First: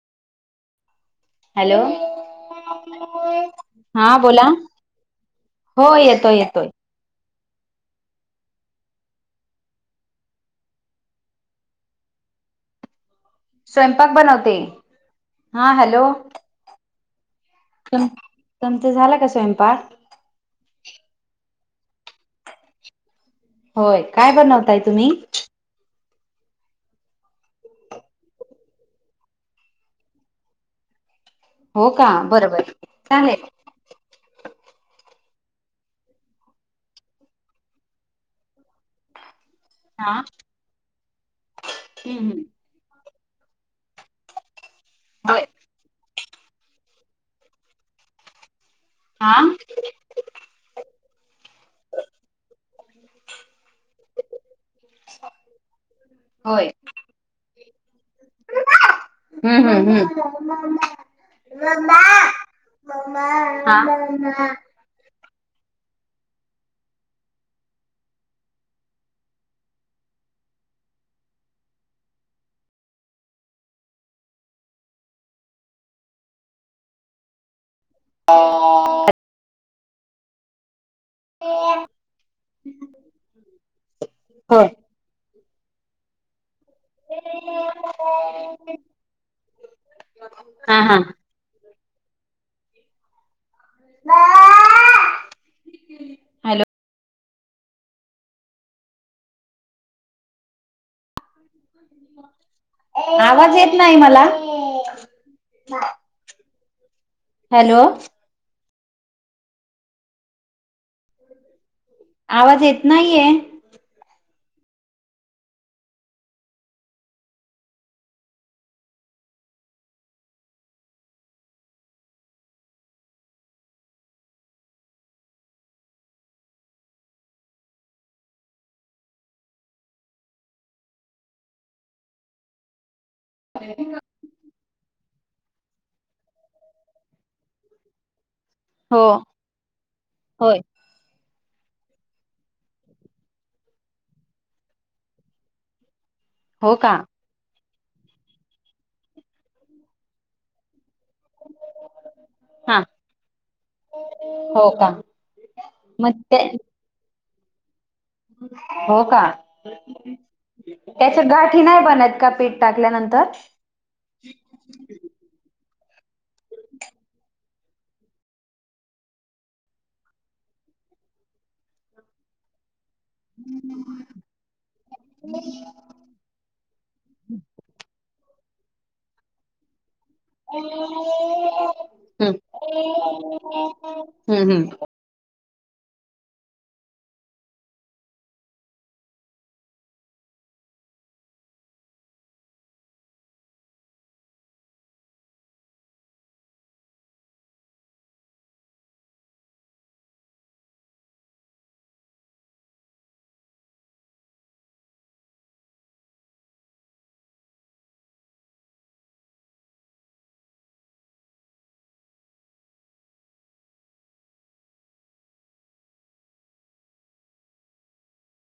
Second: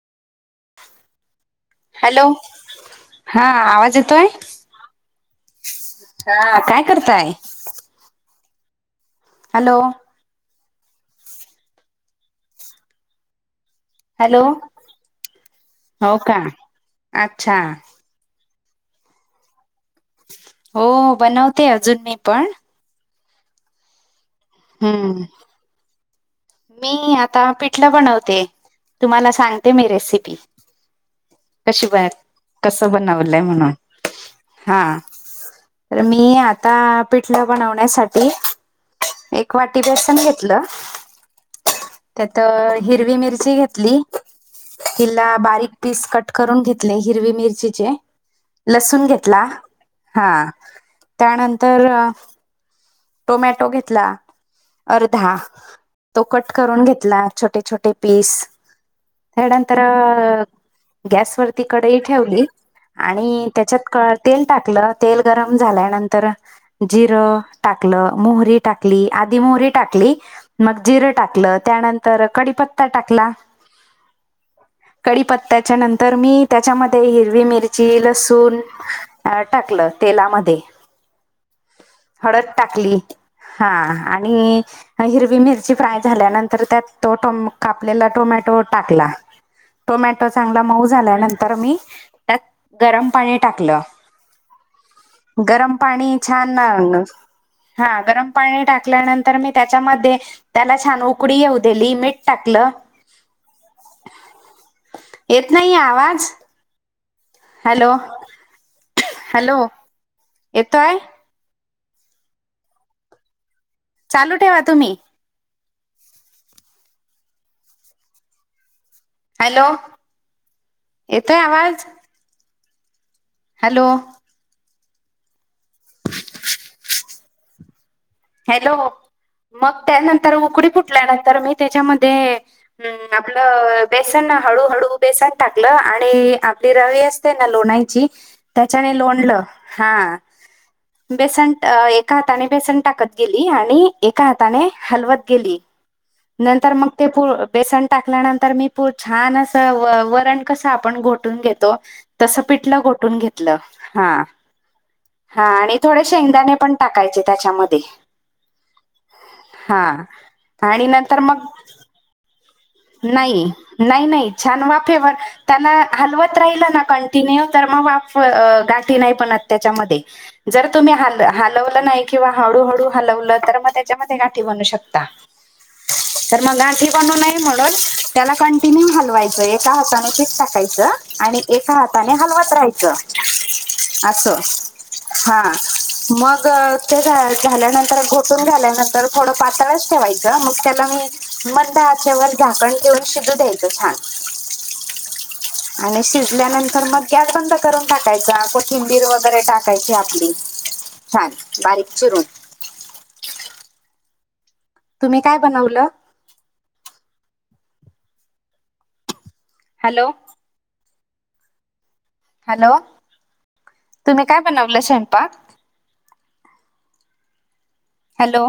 Hello हा आवाज हा येतोय बोला, हो येतोय. हा येतोय काय करताय? हॅलो! स्वयंपाक हॅलो बनवते,, हा हॅलो. हो का अच्छा ! तुम्हचा झाला का स्वयंपाक? हो, बनवते अजून मी पण, होय, काय बनव हम्म. मी आता पिठलं बनवते, तुम्हाला सांगते मी रेसिपी. कशी, हो कसं बन का बरोबर कस बनवलंय चालेल म्हणून, हा. तर मी आता पिठलं बनवण्यासाठी, एक वाटी हा बेसन घेतलं. हम्म त्यात हम्म हिरवी मिरची घेतली,, हिला होय बारीक पीस कट करून घेतले हिरवी मिरचीचे,, लसूण हा घेतला. हा त्यानंतर, टोमॅटो घेतला. अर्धा,, तो कट होय करून घेतला छोटे छोटे पीस, हम्म त्यानंतर हम्म गॅसवररती हम्म कडई ठेवली. आणि त्याच्यात तेल हा टाकलं,, तेल गरम झाल्यानंतर जिरं, टाकलं,, मोहरी टाकली, आधी मोहरी टाकली. मग जिरं टाकलं, त्यानंतर कडीपत्ता टाकला. कडी पत्त्याच्या नंतर मी त्याच्यामध्ये हिरवी मिर ची लसूण टाकलं तेलामध्ये. हो. हळद टाकली, हा आणि होय हिरवी मिरची फ्राय झाल्यानंतर त्यात तो टम कापलेला टोमॅटो टाकला. टोमॅटो चांगला हा मऊ हा झाल्यानंतर मी, त्यात गरम पाणी टाकलं,, गरम पाणी छान- हॅलो हा गरम पाणी टाकल्यानंतर मी त्याच्यामध्ये, त्याला छान उकळी येऊ देली. मीठ टाकलं,, आवाज येत नाही मला येत नाहीये आवाज? हॅलो हॅलो येतोय. आवाज येत नाहीये. चालू ठेवा तुम्ही. हॅलो! येतोय आवाज? हॅलो! हॅलो! मग त्यानंतर उकडळी फुटल्यानंतर मी त्याच्यामध्ये हम्म आपलं बेस हळूहळू बेसन टाकलं, आणि आपली रवी असते ना लोणायची त्याच्याने हो लोंनलं,, हा होय बेसन एका हाताने बेसन टाकत गेली आणि एका हाताने हलवत गेली. नंतर हो का मग ते पु बेसन टाकल्यानंतर मी पु छान असं व वरण कसं आपण घो टुन घेतो, तस हा पिठलं गोठून घेतलं, हा. हो का हा, आणि थोडे मग ते शेंगदाणे पण टाकायचे त्याच्यामध्ये. हो का,, हा आणि नंतर त्याच्या मग गाठी नाही बनत का पीठ? टाकल्यानंतर नाही. नाही नाही छान वाफेवर,,, त्यांना हलवत राहिल ना कंटिन्यू तर मग वा गाठी नाही बनत त्याच्या मध्ये, जर तुम्ही हल हलवले नाही किंवा हळूहळू हलवल तर मग त्याच्यामध्ये गाठी बनू शकता, मग गाठी बनु नये म्हणुन त्याला कंटिन्यु हलवायच, एका हाताने पिट टाकायच, आणि एका हाताने हम्म हलवत राहायचं अस. हम्म हम्म हां. मग ते झाल्यानंतर, घोटून घ्याल्यानंतर थोडं पातळच ठेवायचं मग त्याला मी मंद आचेवर झाकण ढेऊन शिजू द्यायचं छान. आणि शिजल्यानंतर मग गॅस बंद करून टाकायचा, कोथिंबीर वगैरे टाकायची आपली. छान बारीक चिरून. तुम्ही काय बनवलं? हॅलो! हॅलो! तुम्ही काय बनवलं स्वयंपाक? हॅलो!